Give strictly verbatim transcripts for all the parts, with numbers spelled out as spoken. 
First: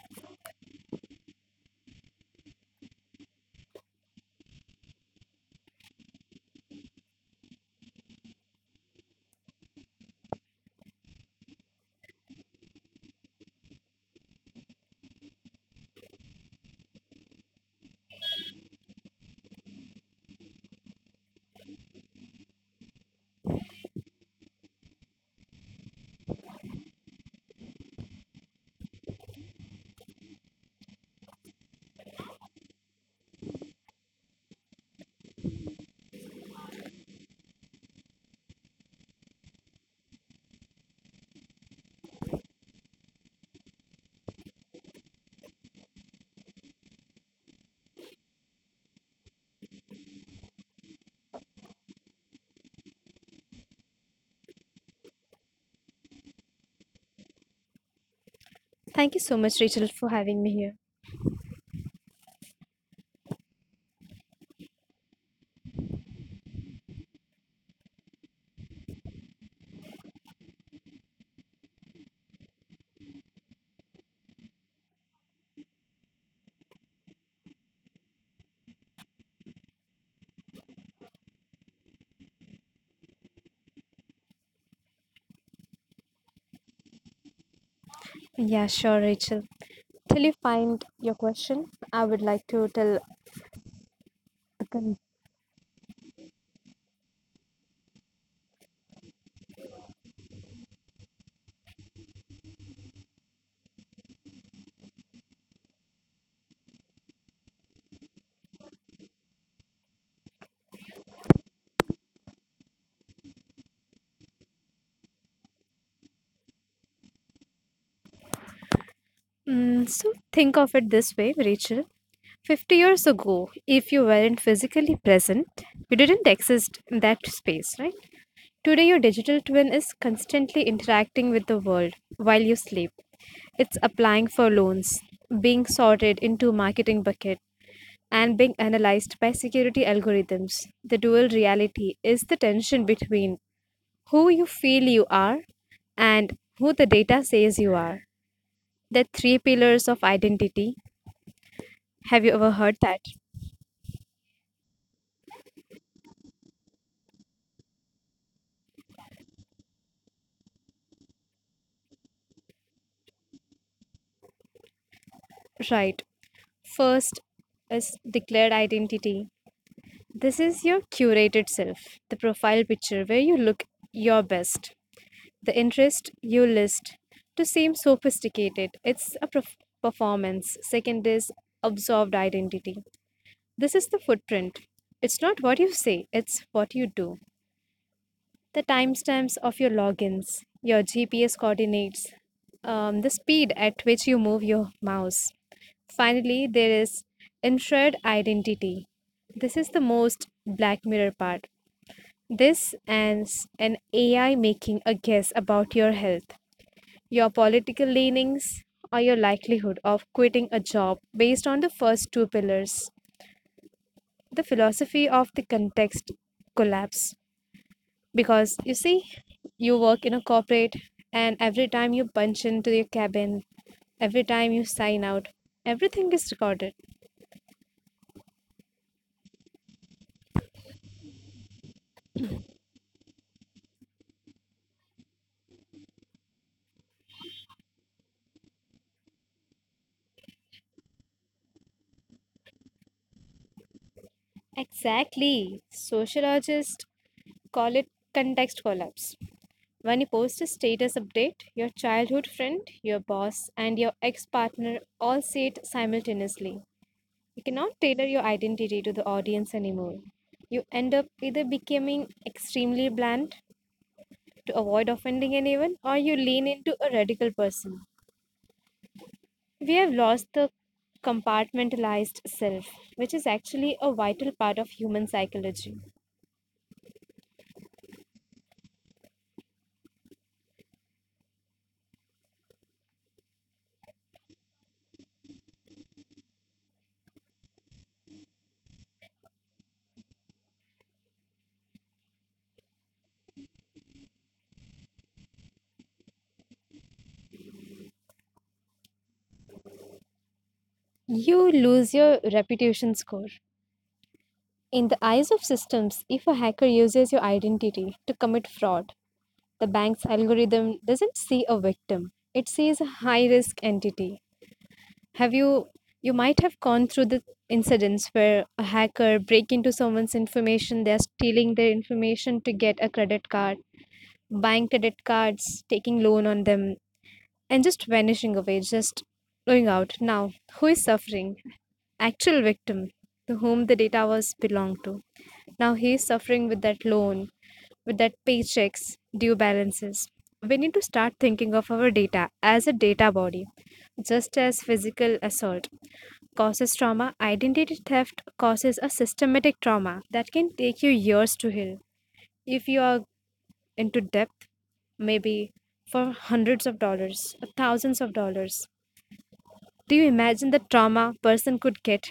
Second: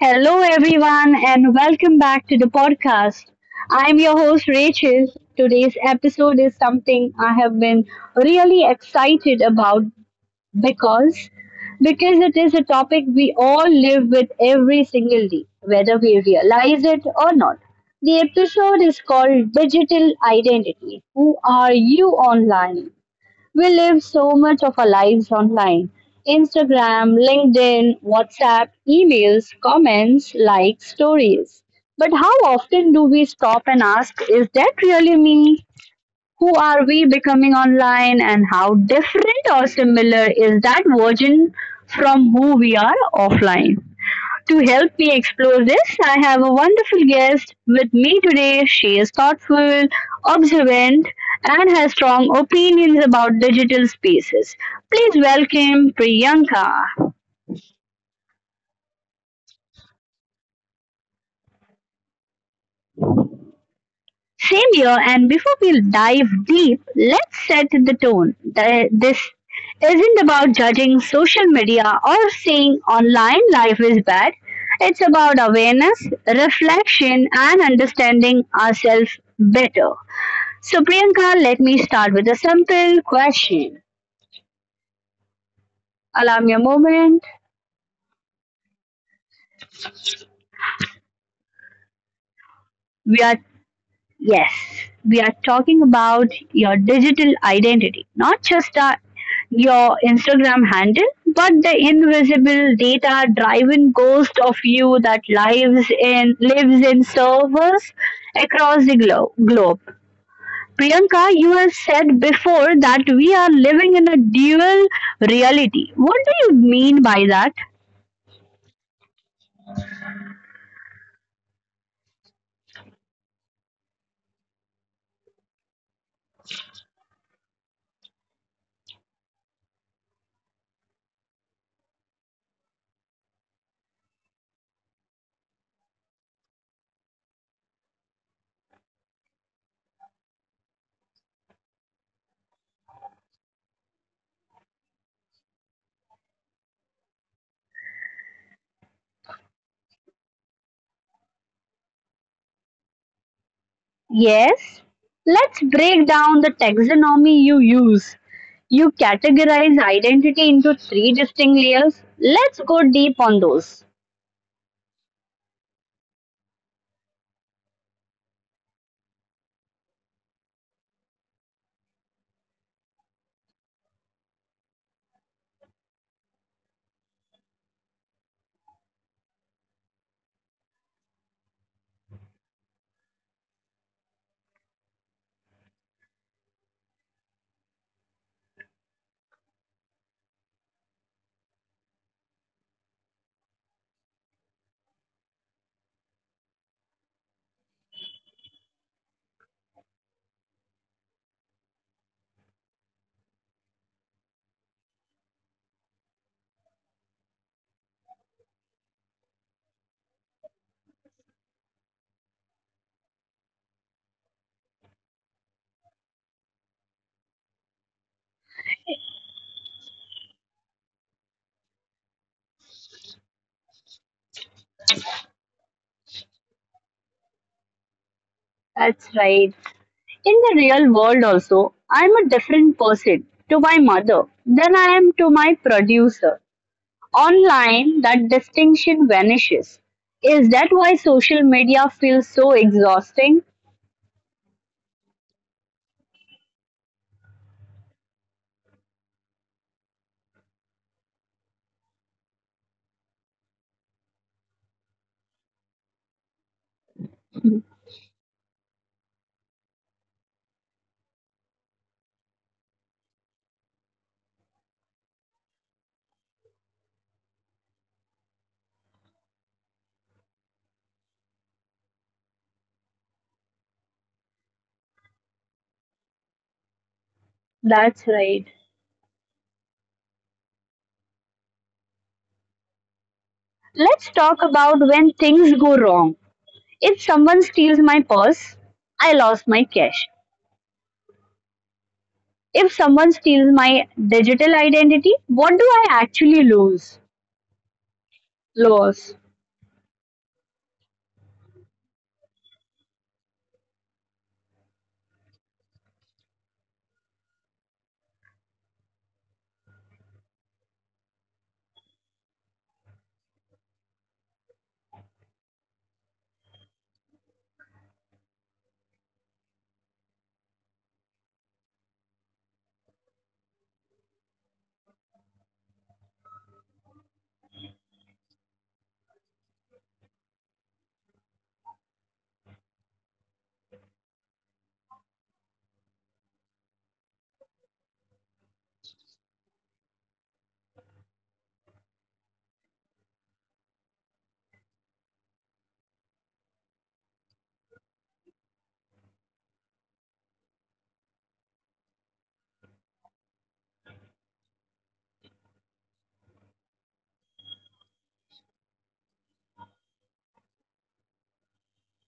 Hello, everyone, and welcome back to the podcast. I'm your host, Rachel. Today's episode is something I have been really excited about because because it is a topic we all live with every single day, whether we realize it or not. The episode is called Digital Identity. Who are you online? We live so much of our lives online: Instagram, LinkedIn, WhatsApp, emails, comments, likes, stories. But how often do we stop and ask, is that really me? Who are we becoming online, and how different or similar is that version from who we are offline? To help me explore this, I have a wonderful guest with me today. She is thoughtful, observant, and has strong opinions about digital spaces. Please welcome Priyanka. Thank you so much, Rachel, for having me here. Same here, and before we dive deep, let's set the tone. The- This isn't about judging social media or saying online life is bad. It's about awareness, reflection, and understanding ourselves better. So, Priyanka, let me start with a simple question. Allow me a moment. Yeah, sure, Rachel. Till you find your question, I would like to tell. We are, yes, a con- we are talking about your digital identity, not just uh, your Instagram handle, but the invisible data driven ghost of you that lives in, lives in servers across the glo- globe. Priyanka, you have said before that we are living in a dual reality. What do you mean by that? Mm, so think of it this way, Rachel. fifty years ago, if you weren't physically present, you didn't exist in that space, right? Today, your digital twin is constantly interacting with the world while you sleep. It's applying for loans, being sorted into marketing bucket, and being analyzed by security algorithms. The dual reality is the tension between who you feel you are and who the data says you are. The three pillars of identity. Have you ever heard that? Yes, let's break down the taxonomy you use. You categorize identity into three distinct layers. Let's go deep on those. Right. First is declared identity. This is your curated self, the profile picture where you look your best. The interest you list to seem sophisticated, it's a perf- performance. Second is absorbed identity. This is the footprint. It's not what you say, it's what you do. The timestamps of your logins, your G P S coordinates, um, the speed at which you move your mouse. Finally, there is insured identity. This is the most Black Mirror part. This and s- an A I making a guess about your health, your political leanings, or your likelihood of quitting a job based on the first two pillars. The philosophy of the context collapse. Because you see, you work in a corporate, and every time you punch into your cabin, every time you sign out, everything is recorded. That's right. In the real world, also, I'm a different person to my mother than I am to my producer. Online, that distinction vanishes. Is that why social media feels so exhausting? Exactly. Sociologists call it context collapse. When you post a status update, your childhood friend, your boss, and your ex partner all see it simultaneously. You cannot tailor your identity to the audience anymore. You end up either becoming extremely bland to avoid offending anyone, or you lean into a radical person. We have lost the compartmentalized self, which is actually a vital part of human psychology. That's right. Let's talk about when things go wrong. If someone steals my purse, I lost my cash. If someone steals my digital identity, what do I actually lose? Loss. You lose your reputation score. In the eyes of systems, if a hacker uses your identity to commit fraud, the bank's algorithm doesn't see a victim. It sees a high-risk entity. Have you you might have gone through the incidents where a hacker break into someone's information, they're stealing their information to get a credit card, buying credit cards, taking loan on them, and just vanishing away, just going out. Now, who is suffering? Actual victim to whom the data was belonged to. Now he is suffering with that loan, with that paychecks, due balances. We need to start thinking of our data as a data body, just as physical assault causes trauma, identity theft causes a systematic trauma that can take you years to heal. If you are into depth, maybe for hundreds of dollars, or thousands of dollars. Do you imagine the trauma person could get?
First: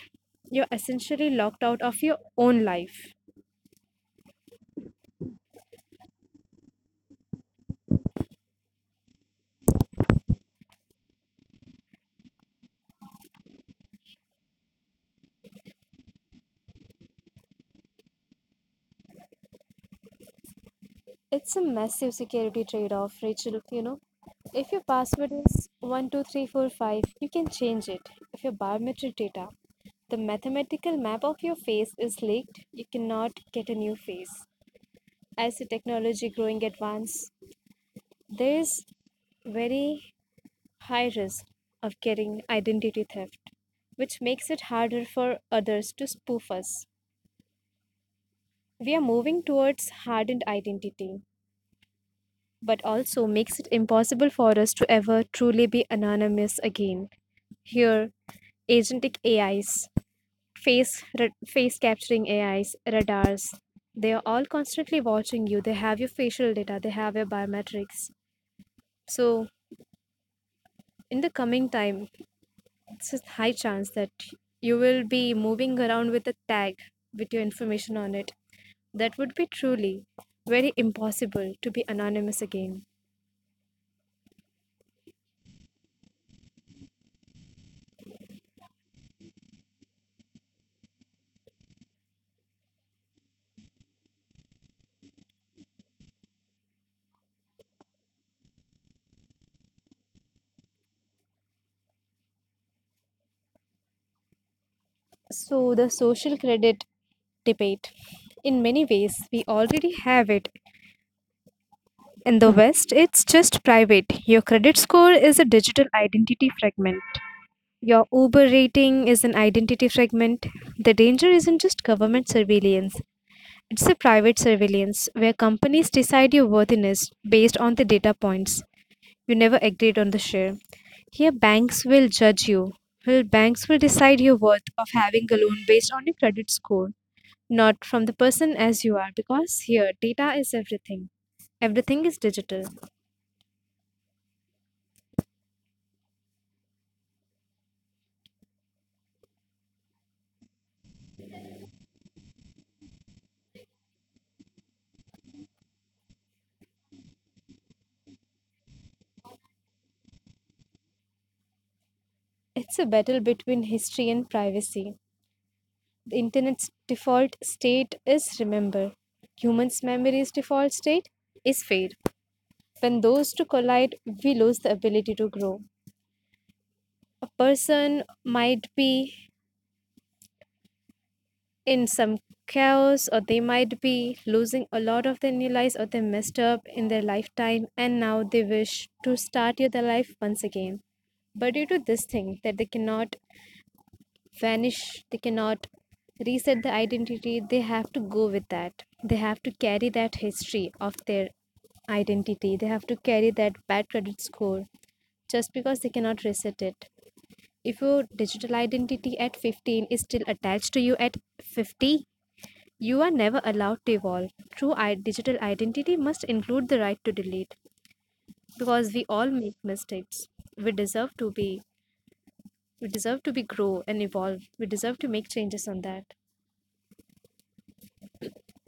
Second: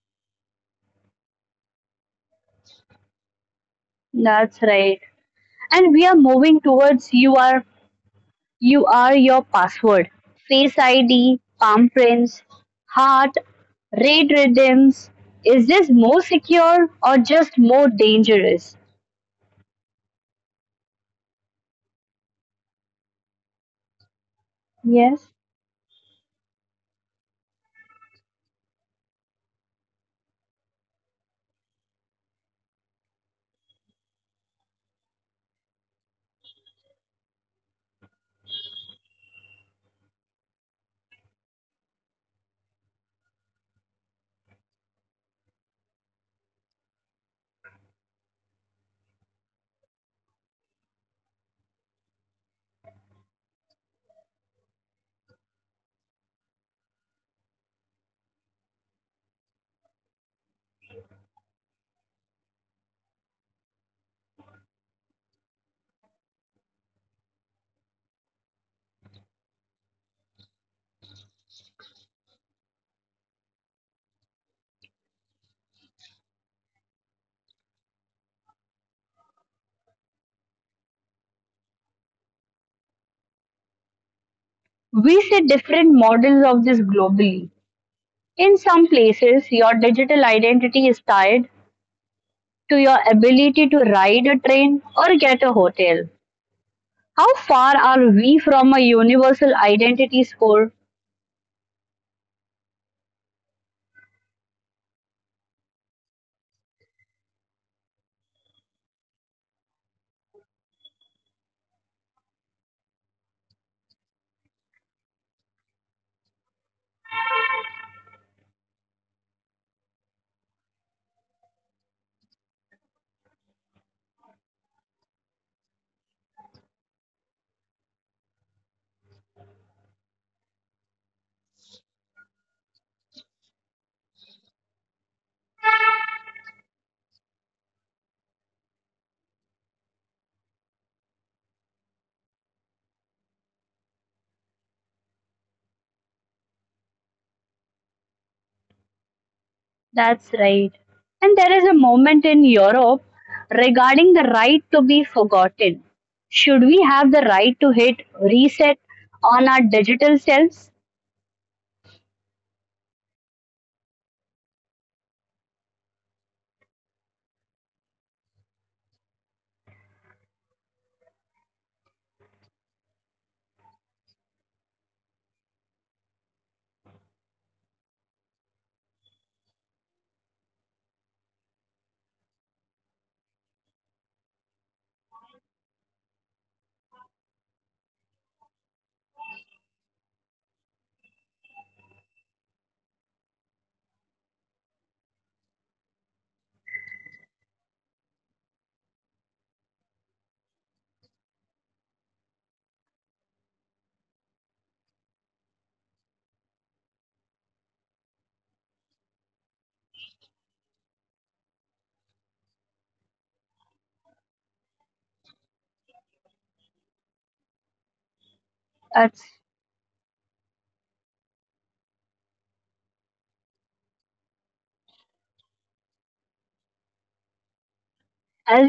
You're essentially locked out of your own life. That's right. And we are moving towards you are you are your password. Face I D, palm prints, heart, raid redeems. Is this more secure or just more dangerous? It's a massive security trade off, Rachel. You know, if your password Yes. is one two three four five, you can change it. If your biometric data, the mathematical map of your face is leaked, you cannot get a new face. As the technology growing advance, there is very high risk of getting identity theft, which makes it harder for others to spoof us. We are moving towards hardened identity, but also makes it impossible for us to ever truly be anonymous again. Here, agentic A Is, face ra- face capturing A Is, radars. They are all constantly watching you. They have your facial data. They have your biometrics. So in the coming time, it's a high chance that you will be moving around with a tag with your information on it. That would be truly very impossible to be anonymous again. We see different models of this globally. In some places, your digital identity is tied to your ability to ride a train or get a hotel. How far are we from a universal identity score? So, the social credit debate. In many ways, we already have it. In the West, it's just private. Your credit score is a digital identity fragment. Your Uber rating is an identity fragment. The danger isn't just government surveillance, it's a private surveillance where companies decide your worthiness based on the data points you never agreed on the share. Here, banks will judge you. Well, banks will decide your worth of having a loan based on your credit score, not from the person as you are, because here, data is everything. Everything is digital. That's right. And there is a moment in Europe regarding the right to be forgotten. Should we have the right to hit reset on our digital selves? It's a battle between history and privacy. The internet's default state is remember. Humans' memory's default state is fade. When those two collide, we lose the ability to grow. A person might be in some chaos, or they might be losing a lot of their new lives, or they messed up in their lifetime, and now they wish to start their life once again. But due to this thing that they cannot vanish, they cannot reset the identity, they have to go with that. They have to carry that history of their identity. They have to carry that bad credit score just because they cannot reset it. If your digital identity at fifteen is still attached to you at fifty, you are never allowed to evolve. True i- digital identity must include the right to delete because we As all make mistakes. We deserve to be we deserve to be grow and evolve. We deserve to make changes on that.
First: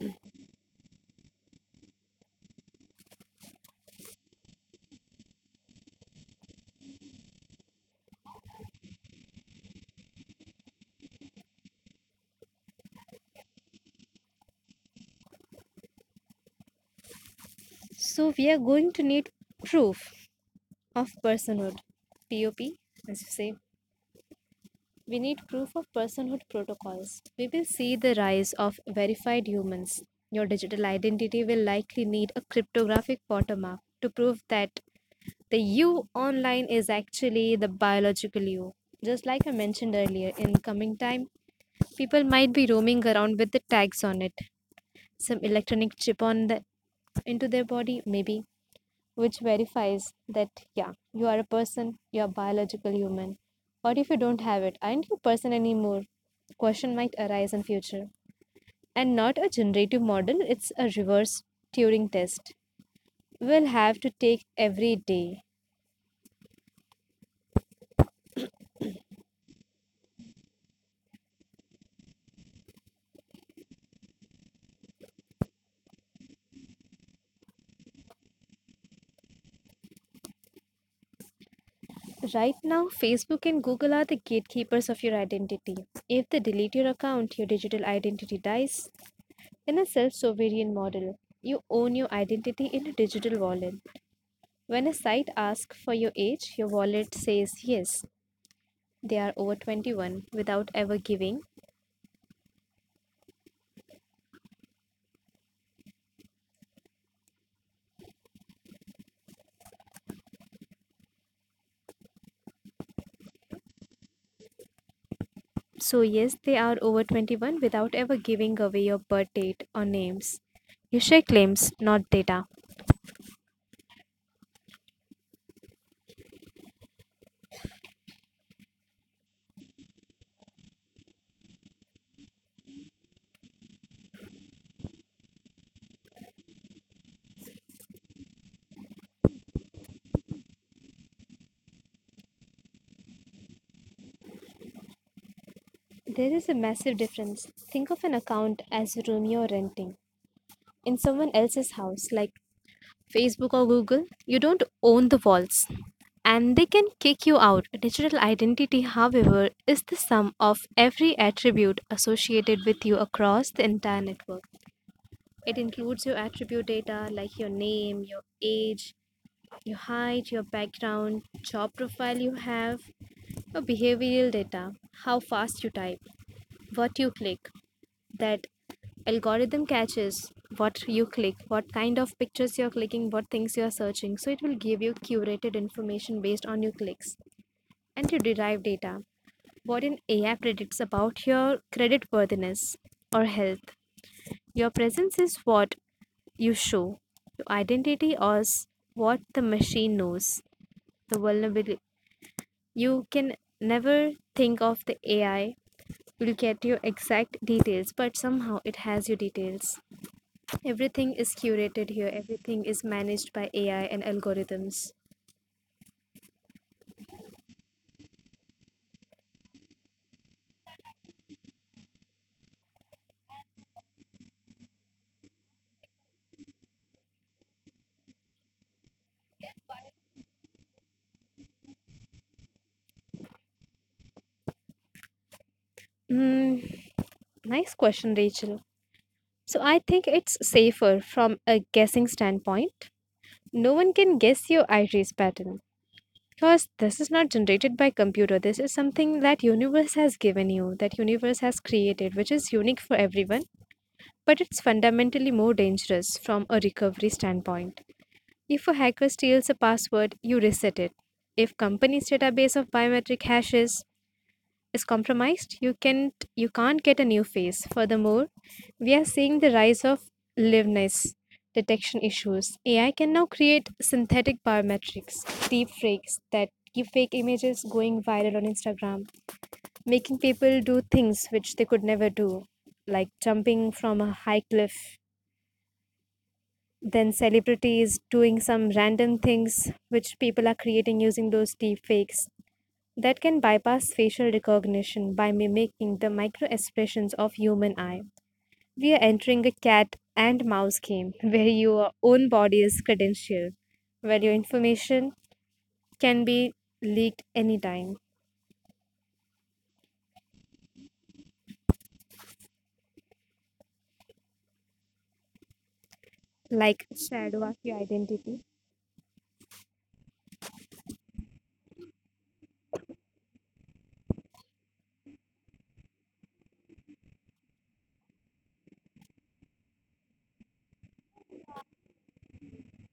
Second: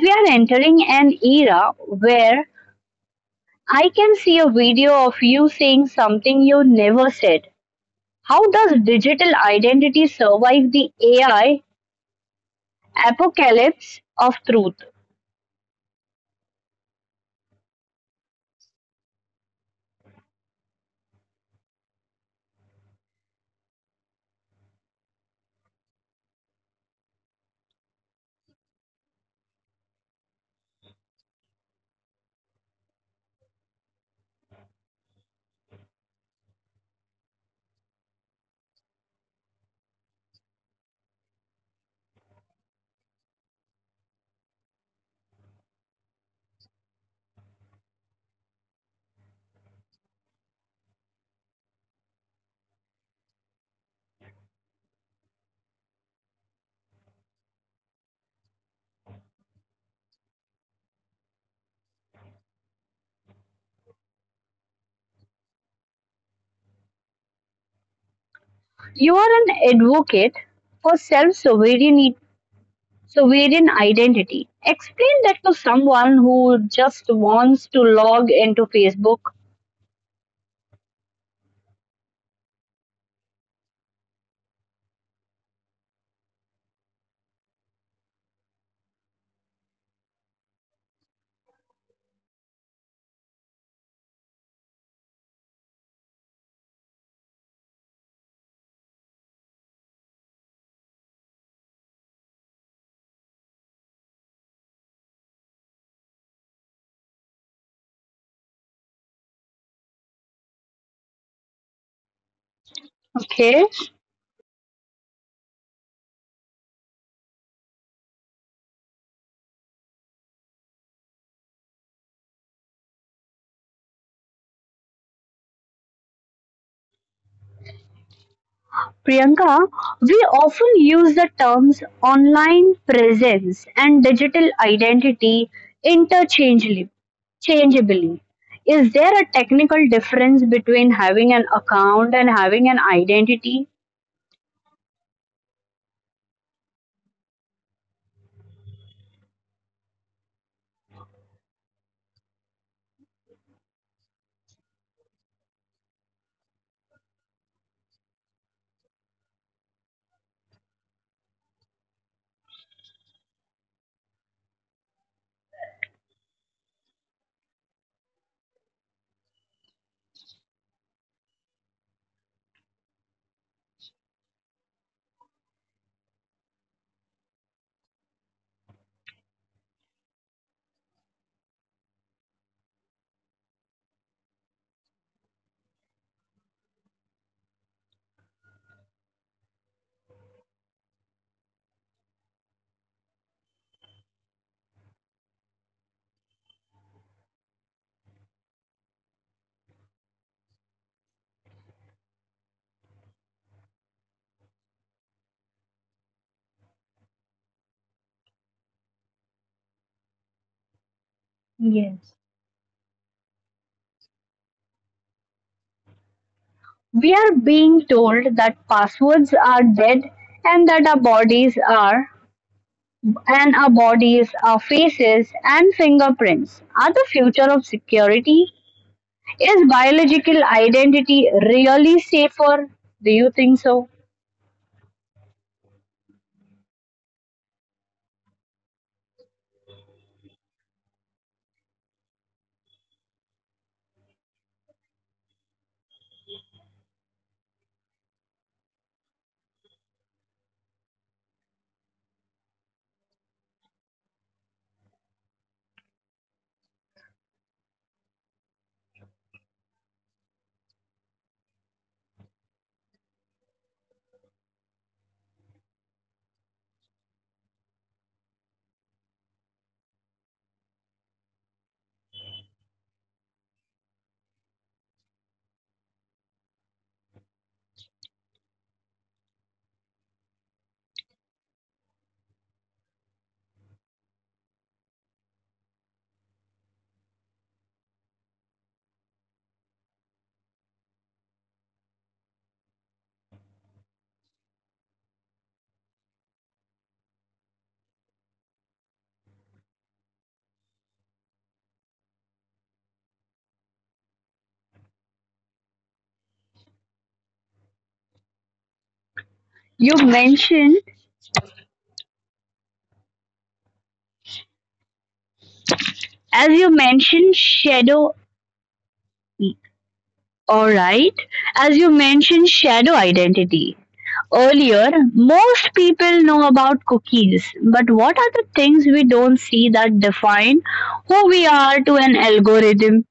we are entering an era where I can see a video of you saying something you never said. How does digital identity survive the A I apocalypse of truth? So we are going to need proof of personhood. POP as you say. We need proof of personhood protocols. We will see the rise of verified humans. Your digital identity will likely need a cryptographic watermark to prove that the you online is actually the biological you. Just like I mentioned earlier, in coming time, people might be roaming around with the tags on it, some electronic chip on the into their body, maybe which verifies that, yeah, you are a person, you're a biological human. What if you don't have it? Aren't you a person anymore? Question might arise in future. And not a generative model, it's a reverse Turing test. We'll have to take every day. You are an advocate for self sovereign sovereign identity. Explain that to someone who just wants to log into Facebook. Right now, Facebook and Google are the gatekeepers of your identity. If they delete your account, your digital identity dies. In a self sovereign model, you own your identity in a digital wallet. When a site asks for your age, your wallet says yes, they are over twenty-one without ever giving. Okay. So, yes, they are over twenty-one without ever giving away your birth date or names. You share claims, not data. Priyanka, we often use the terms online presence and digital identity interchangeably. Changeably. Is there a technical difference between having an account and having an identity? There is a massive difference. Think of an account as a room you're renting in someone else's house, like Facebook or Google, you don't own the walls and they can kick you out. Digital identity, however, is the sum of every attribute associated with you across the entire network. It includes your attribute data like your name, your age, your height, your background, job profile you have, your behavioral data, how fast you type, what you click, that algorithm catches what you click what kind of pictures you're clicking, what things you're searching, so it will give you curated information based on your clicks and to derive data, what an AI predicts about your credit worthiness or health. Your presence is what you show. Your identity is what the machine knows. The vulnerability, you can never think of, the AI will get your exact details, but somehow it has your details. Everything is curated Yes. here, everything is managed by A I and algorithms. We are being told that passwords are dead and that our bodies are and our bodies, our faces and fingerprints are the future of security. Is biological identity really safer? Do you think so? Mm, nice question, Rachel. So I think it's safer from a guessing standpoint. No one can guess your iris pattern because this is not generated by computer. This is something that universe has given you, that universe has created, which is unique for everyone, but it's fundamentally more dangerous from a recovery standpoint. If a hacker steals a password, you reset it. If company's database of biometric hashes is compromised, you can't you can't get a new face. Furthermore, we are seeing the rise of liveness detection issues. A I can now create synthetic biometrics, deep fakes that give fake images going viral on Instagram, making people do things which they could never do, like jumping from a high cliff. Then celebrities doing some random things which people are creating using those deep fakes that can bypass facial recognition by mimicking the micro expressions of human eye. We are entering a cat and mouse game where your own body is credentialed, where your information can be leaked anytime, You mentioned as you like mentioned shadow of your shadow identity. all right as you mentioned shadow identity earlier, most people know about cookies, but what are the things we don't see that define who we are to an algorithm?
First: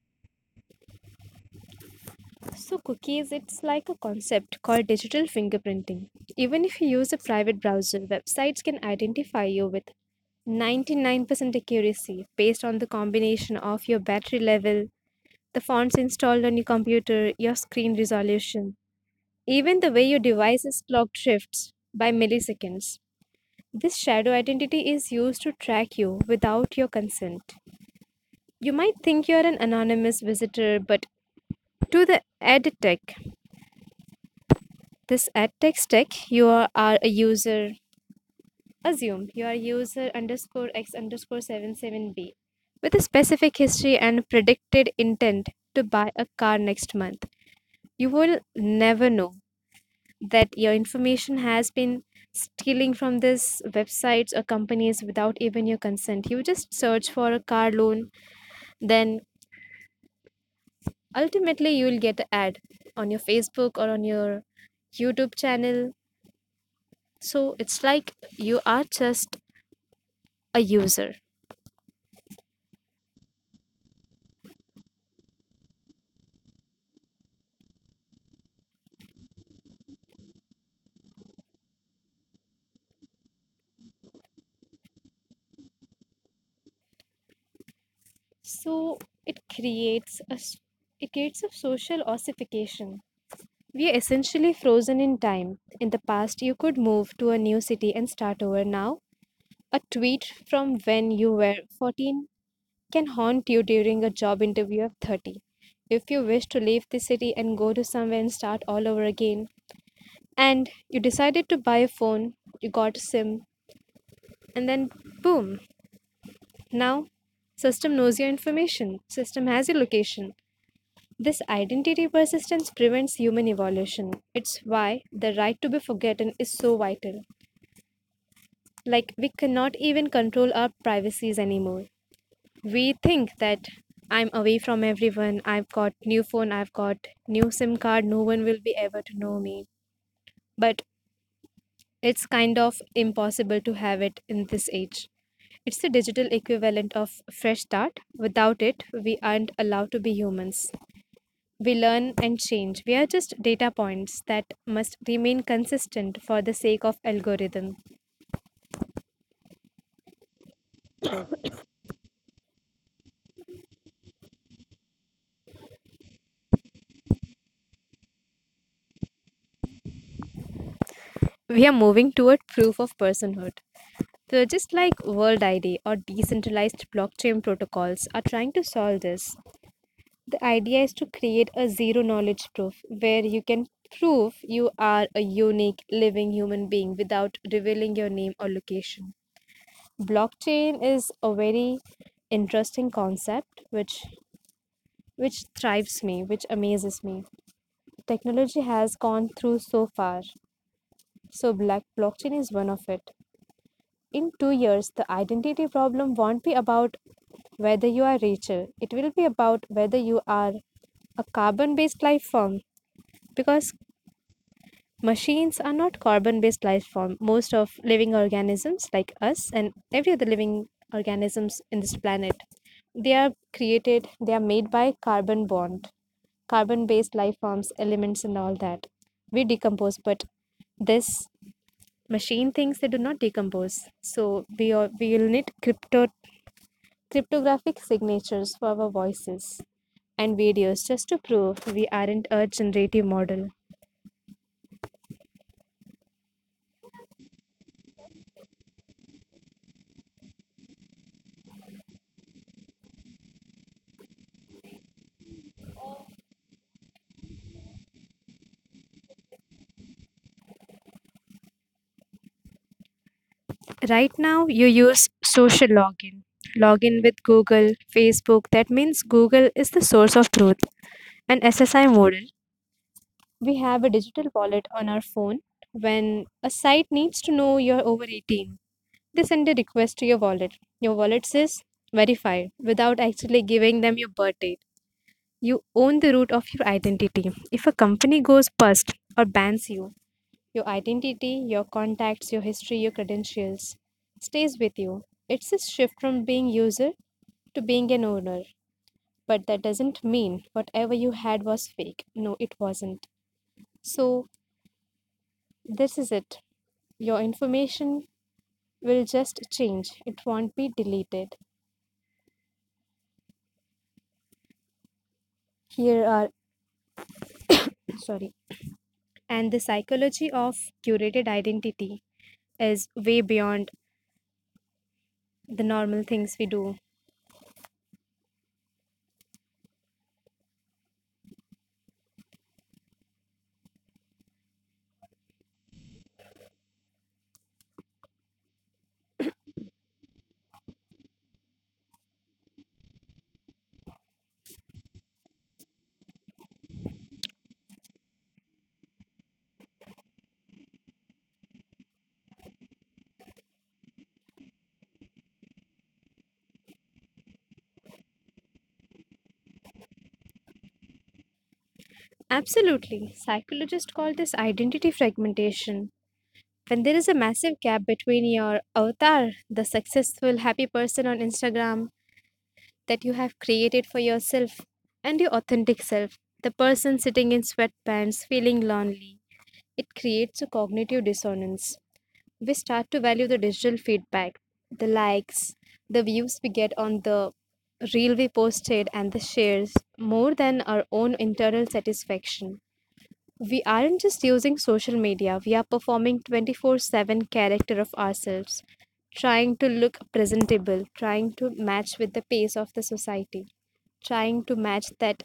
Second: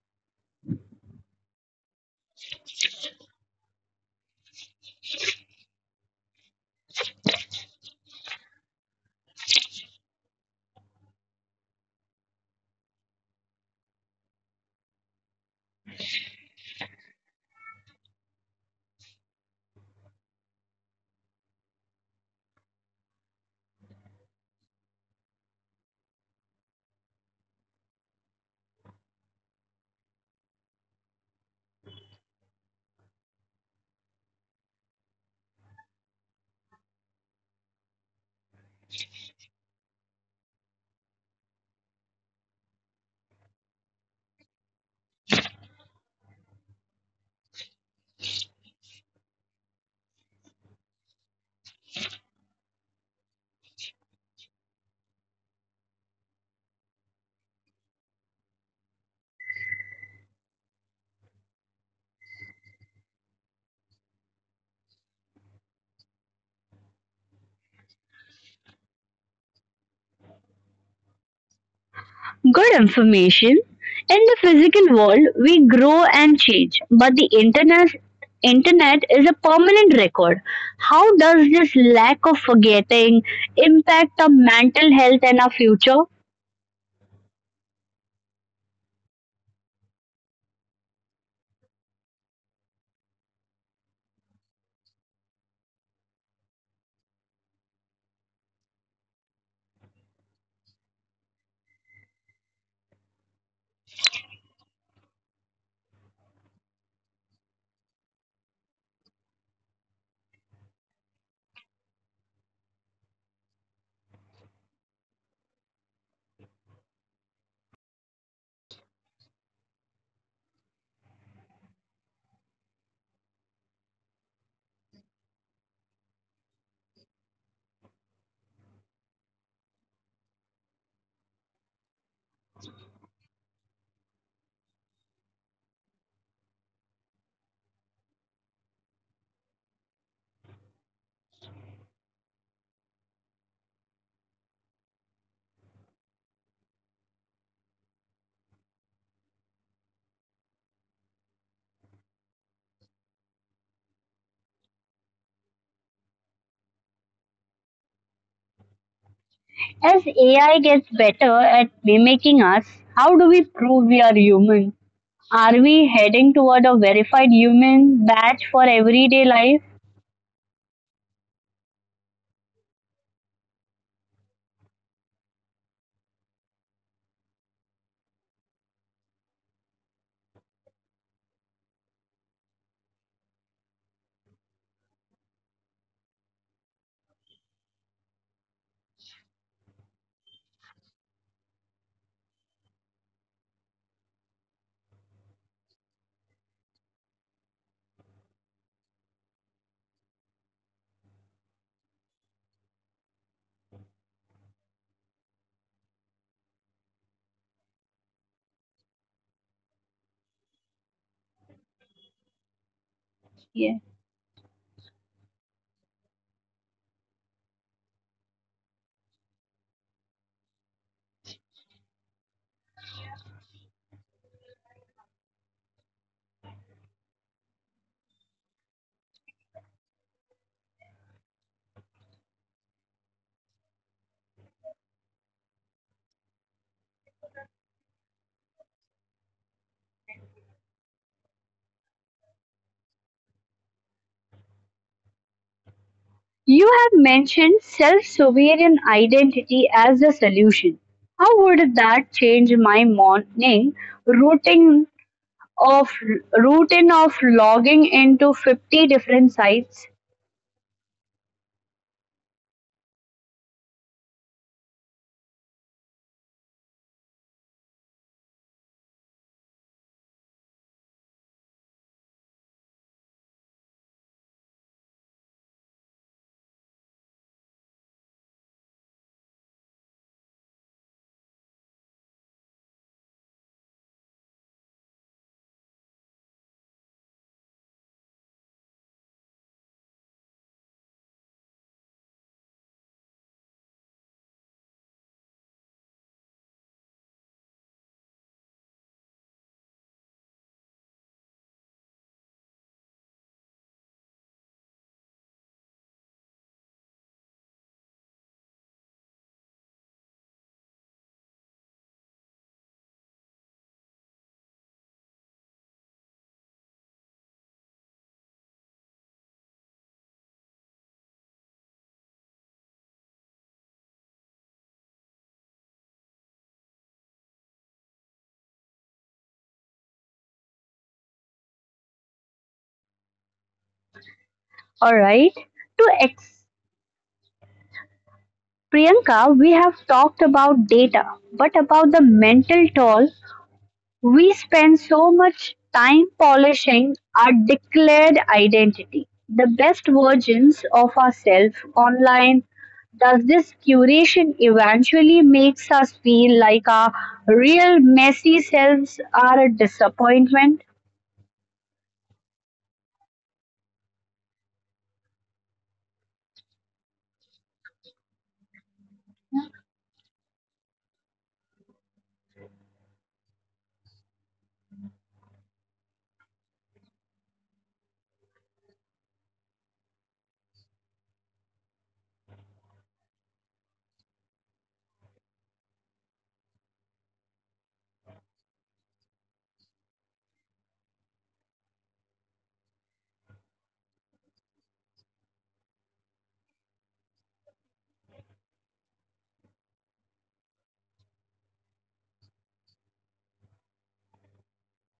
So cookies, it's like a concept called digital fingerprinting. Even if you use a private browser, websites can identify you with ninety-nine percent accuracy based on the combination of your battery level, the fonts installed on your computer, your screen resolution, even the way your device's clock shifts by milliseconds. This shadow identity is used to track you without your consent. You might think you're an anonymous visitor, but to the edtech, this edtech stack, you are, are a user. Assume you are user underscore x underscore seven seven b with a specific history and predicted intent to buy a car next month. You will never know that your information has been stealing from these websites or companies without even your consent. You just search for a car loan, then ultimately you will get an ad on your Facebook or on your YouTube channel. So it's like you are just a user. Good information. In the physical world, we grow and change, but the internet internet is a permanent record. How does this lack of forgetting impact our mental health and our future? So it creates a s- it creates a social ossification. We are essentially frozen in time. In the past, you could move to a new city and start over. Now, a tweet from when you were fourteen can haunt you during a job interview of thirty. If you wish to leave the city and go to somewhere and start all over again, and you decided to buy a phone, you got a SIM, and then boom, now system knows your information, system has your location. This identity persistence prevents human evolution. It's why the right to be forgotten is so vital. Like, we cannot even control our privacies anymore. We think that I'm away from everyone. I've got new phone, I've got new SIM card, no one will be ever to know me. But it's kind of impossible to have it in this age. It's the digital equivalent of a fresh start. Without it, we aren't allowed to be humans. We learn and change. We are just data points that must remain consistent for the sake of algorithm. As A I gets better at mimicking us, how do we prove we are human? Are we heading toward a verified human badge for everyday life? We are moving toward proof of personhood. So just like World I D or decentralized blockchain protocols are trying to solve this, the idea is to create a zero knowledge proof where you can prove you are a unique living human being without revealing your name or location. Blockchain is a very interesting concept which which thrives me, which amazes me. Technology has gone through so far. So black blockchain is one of it. In two years, the identity problem won't be about whether you are richer, it will be about whether you are a carbon based life form, because Yeah. machines are not carbon based life form. Most of living organisms like us and every other living organisms in this planet, they are created, they are made by carbon bond, carbon based life forms, elements and all that. We decompose, but this machine things, they do not decompose. So we all, we will need crypto cryptographic signatures for our voices and videos just to prove we aren't a generative model. You have mentioned self sovereign identity as a solution. How would that change my morning routine of routine of logging into fifty different sites? Right now you use social login, login with Google, Facebook. That means Google is the source of truth. An S S I model, we have a digital wallet on our phone. When a site needs to know you're over eighteen, they send a request to your wallet. Your wallet says verified without actually giving them your birth date. You own the root of your identity. If a company goes bust or bans you, your identity, your contacts, your history, your credentials stays with you. It's a shift from being user to being an owner. But that doesn't mean whatever you had was fake. No, it wasn't. So this is it. Your information will just change. It won't be deleted. Here are sorry. And the psychology of curated identity is way beyond the normal things we do. All right. To ex- Priyanka, we have talked about data, but about the mental toll. We spend so much time polishing our declared identity, the best versions of ourselves online. Does this curation eventually makes us feel like our real messy selves are a disappointment? Absolutely. Psychologists call this identity fragmentation. When there is a massive gap between your avatar, the successful, happy person on Instagram that you have created for yourself, and your authentic self, the person sitting in sweatpants feeling lonely, it creates a cognitive dissonance. We start to value the digital feedback, the likes, the views we get on the reel we posted, and the shares more than our own internal satisfaction. We aren't just using social media, we are performing twenty four seven character of ourselves, trying to look presentable, trying to match with the pace of the society, trying to match that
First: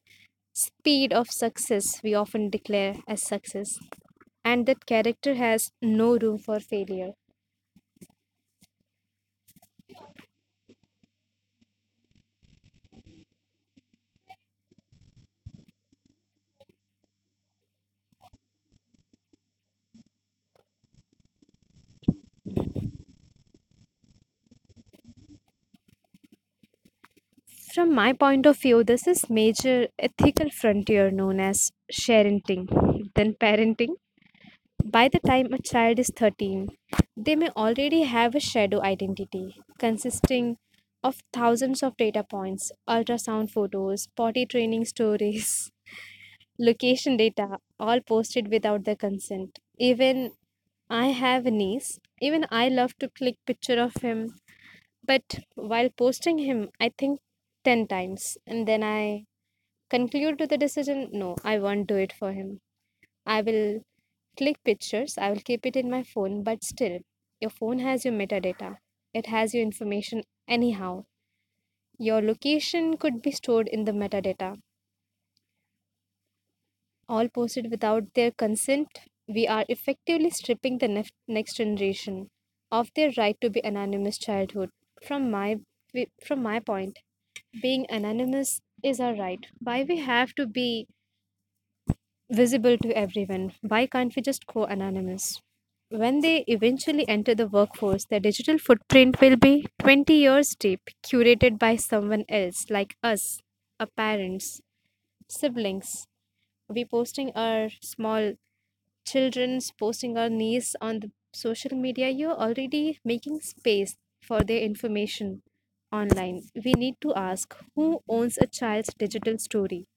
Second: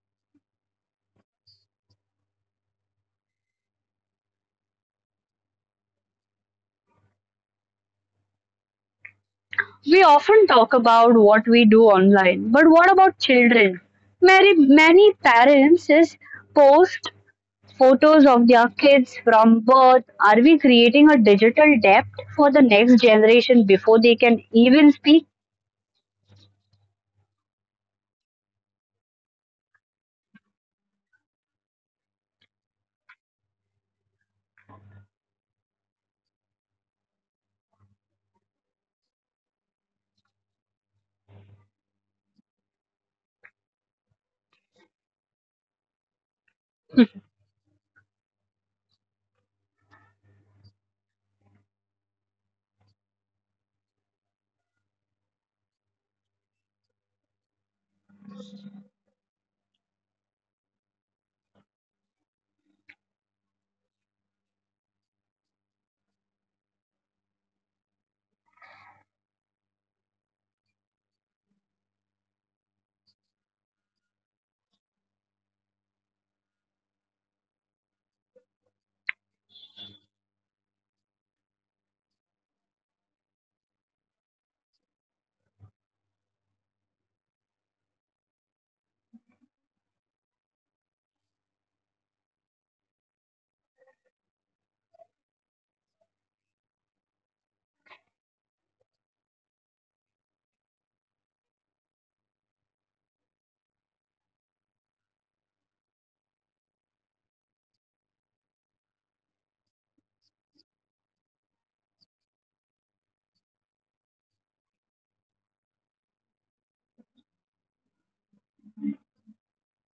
speed of success we often declare as success, and that character has no room for failure. We often talk about what we do online, but what about children? Many, many parents is post photos of their kids from birth? Are we creating a digital debt for the next generation before they can even speak? From my point of view, this is major ethical frontier known as sharenting, then parenting. By the time a child is thirteen, they may already have a shadow identity consisting of thousands of data points, ultrasound photos, potty training stories, location data, all posted without their consent. Even I have a niece, even I love to click picture of him, but while posting him, I think ten times and then I conclude to the decision, no, I won't do it for him. I will click pictures, I will keep it in my phone, but still, your phone has your metadata. It has your information anyhow. Your location could be stored in the metadata. All posted without their consent, we are effectively stripping the nef- next generation of their right to be anonymous childhood. From my from my point, being anonymous is our right. Why we have to be visible to everyone? Why can't we just go anonymous? When they eventually enter the workforce, their digital footprint will be twenty years deep, curated by someone else, like us, our parents, siblings. We posting our small children's, posting our niece on the social media. You're already making space for their information online. We need to ask, who owns a child's digital story?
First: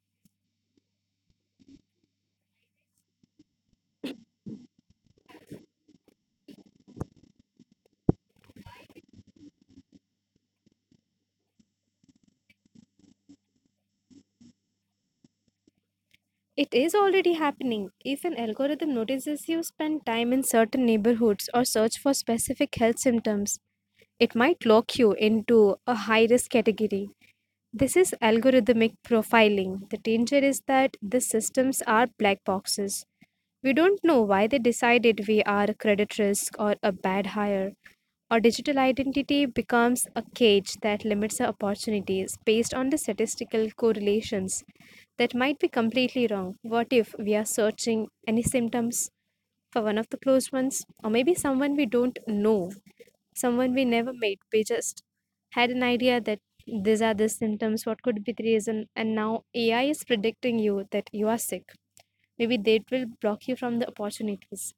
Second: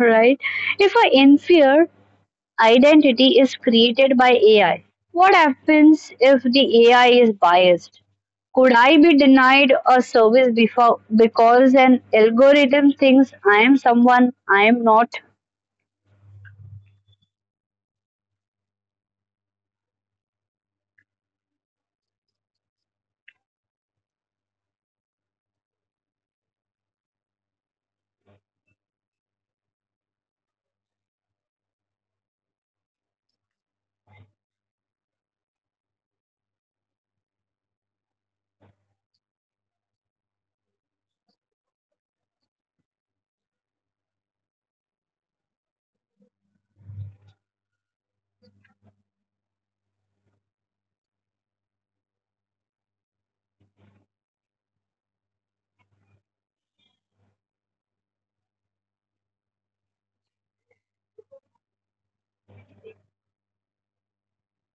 Right? If an inferior identity is created by A I, what happens if the A I is biased? Could I be denied a service before because an algorithm thinks I am someone I am not? It is already happening. If an algorithm notices you spend time in certain neighborhoods or search for specific health symptoms, it might lock you into a high risk category. This is algorithmic profiling. The danger is that these systems are black boxes. We don't know why they decided we are a credit risk or a bad hire. Our digital identity becomes a cage that limits our opportunities based on the statistical correlations that might be completely wrong. What if we are searching any symptoms for one of the closed ones, or maybe someone we don't know, someone we never met? We just had an idea that these are the symptoms, what could be the reason, and now A I is predicting you that you are sick. Maybe they will block you from the opportunities.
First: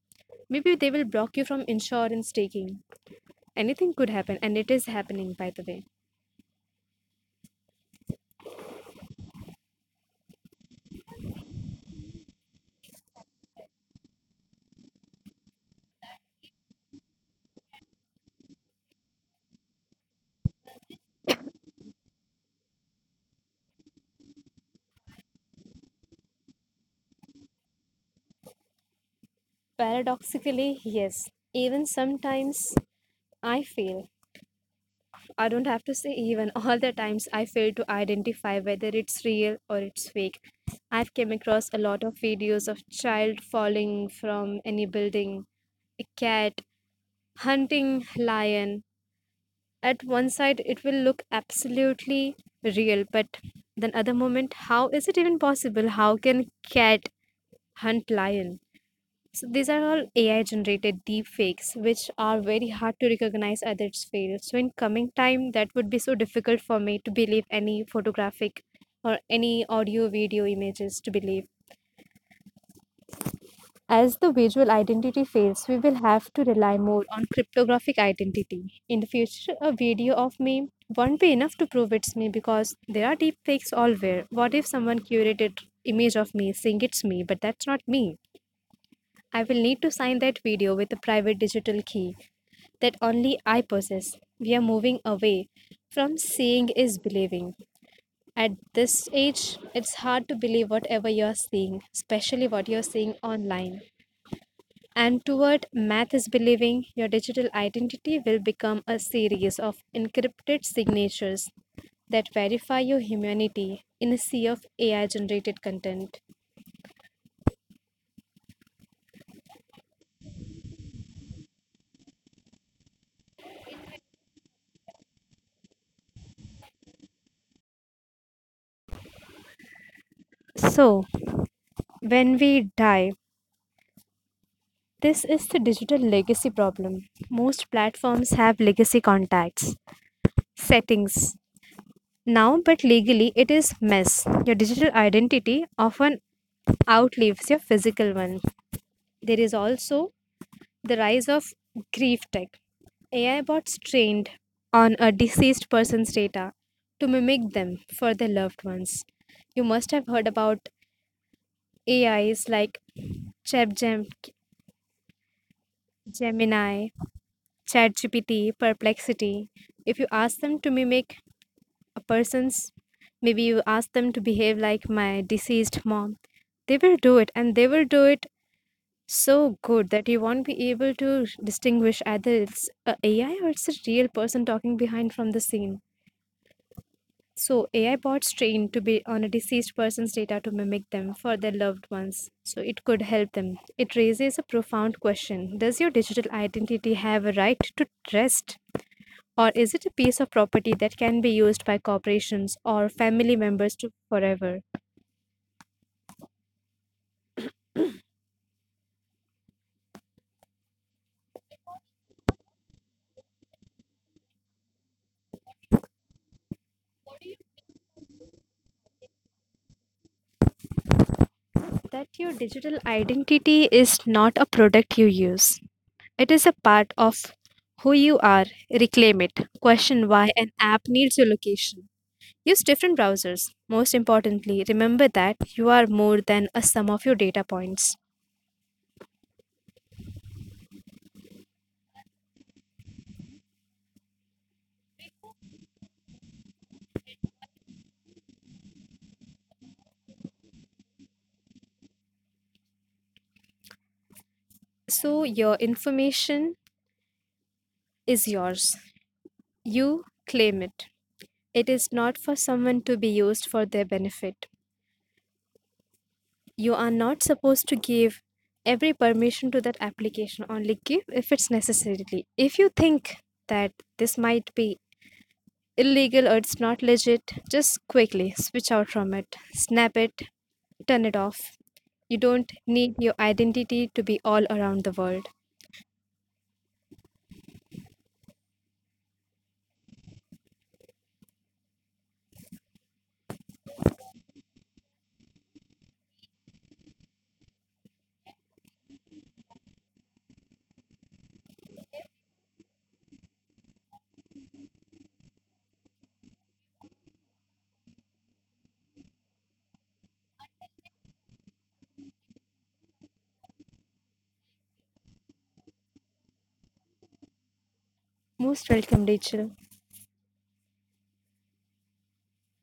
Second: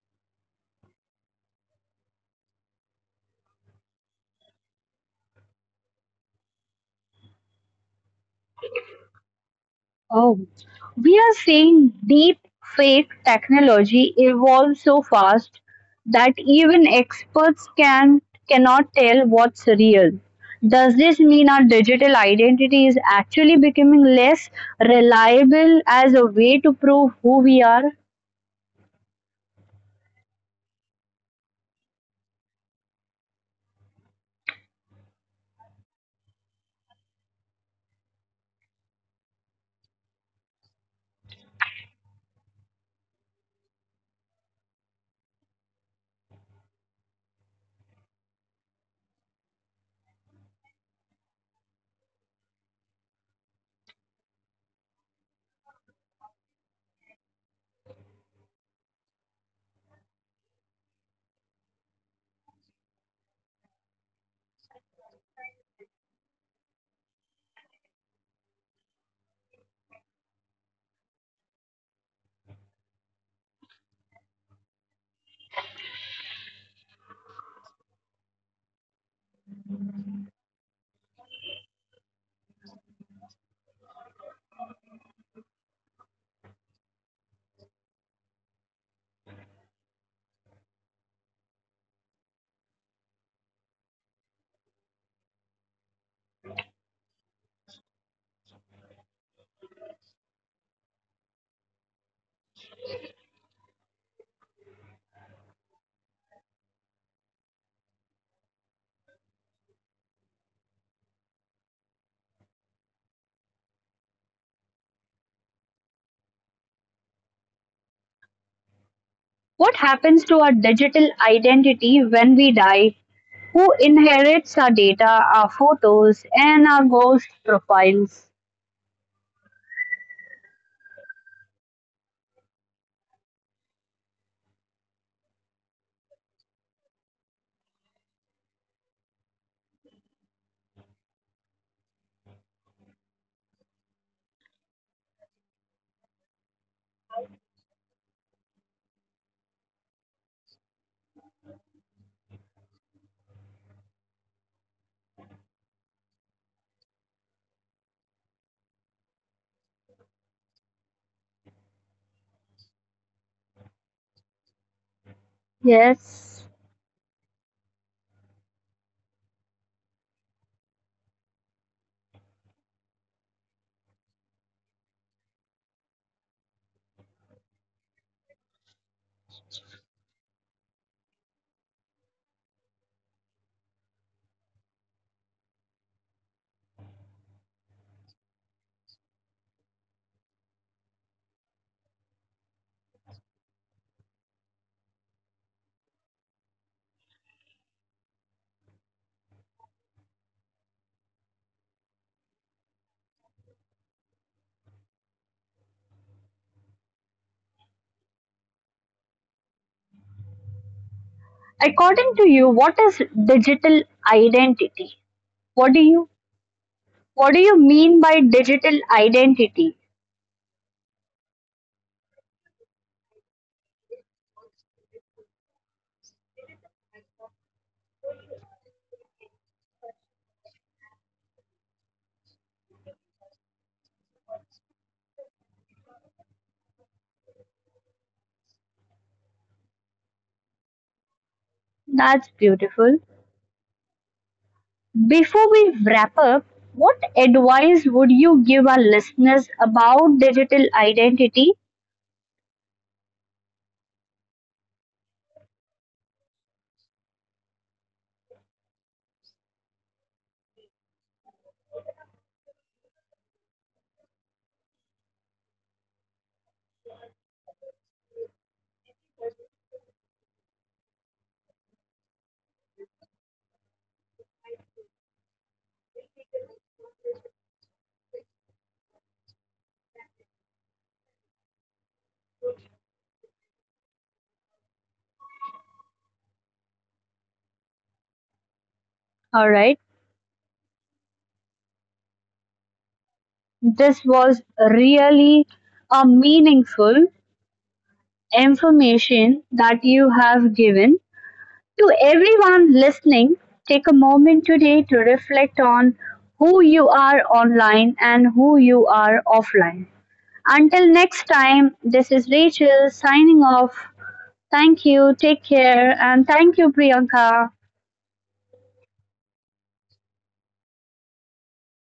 Maybe they will block you from insurance taking. Anything could happen, and it is happening, by the way. We are seeing deep fake technology evolve so fast that even experts can cannot tell what's real. Does this mean our digital identity is actually becoming less reliable as a way to prove who we are? Paradoxically, yes. Even sometimes I feel, I don't have to say even, all the times I fail to identify whether it's real or it's fake. I've came across a lot of videos of child falling from any building, a cat hunting lion. At one side it will look absolutely real, but then other moment, how is it even possible? How can cat hunt lion? So these are all AI generated deep fakes which are very hard to recognize at its fail. So in coming time, that would be so difficult for me to believe any photographic or any audio video images to believe. As the visual identity fails, we will have to rely more on cryptographic identity. In the future, a video of me won't be enough to prove it's me, because there are deepfakes allwhere. What if someone curated image of me saying it's me, but that's not me? I will need to sign that video with a private digital key that only I possess. We are moving away from seeing is believing. At this age, it's hard to believe whatever you're seeing, especially what you're seeing online. And toward math is believing, your digital identity will become a series of encrypted signatures that verify your humanity in a sea of A I generated content. What happens to our digital identity when we die? Who inherits our data, our photos, and our ghost profiles? So, when we die, this is the digital legacy problem. Most platforms have legacy contacts, settings. Now, but legally, it is mess. Your digital identity often outlives your physical one. There is also the rise of grief tech. A I bots trained on a deceased person's data to mimic them for their loved ones. You must have heard about A Is like ChatGem- Yes. Gemini, ChatGPT, Perplexity. If you ask them to mimic a person's, maybe you ask them to behave like my deceased mom, they will do it, and they will do it so good that you won't be able to distinguish either it's a AI or it's a real person talking behind from the scene. So A I bots trained to be on a deceased person's data to mimic them for their loved ones. So it could help them. It raises a profound question. Does your digital identity have a right to rest? Or is it a piece of property that can be used by corporations or family members to forever? According to you, what is digital identity? What do you what do you mean by digital identity? That your digital identity is not a product you use, it is a part of who you are. Reclaim it. Question why an app needs your location. Use different browsers. Most importantly, remember that you are more than a sum of your data points. That's beautiful. Before we wrap up, what advice would you give our listeners about digital identity? So your information is yours. You claim it. It is not for someone to be used for their benefit. You are not supposed to give every permission to that application. Only give if it's necessarily. If you think that this might be illegal or it's not legit, just quickly switch out from it, snap it, turn it off. You don't need your identity to be all around the world. All right, this was really a meaningful information that you have given. To everyone listening, take a moment today to reflect on who you are online and who you are offline. Until next time, this is Rachel signing off. Thank you, take care, and thank you, Priyanka. Most welcome, Rachel.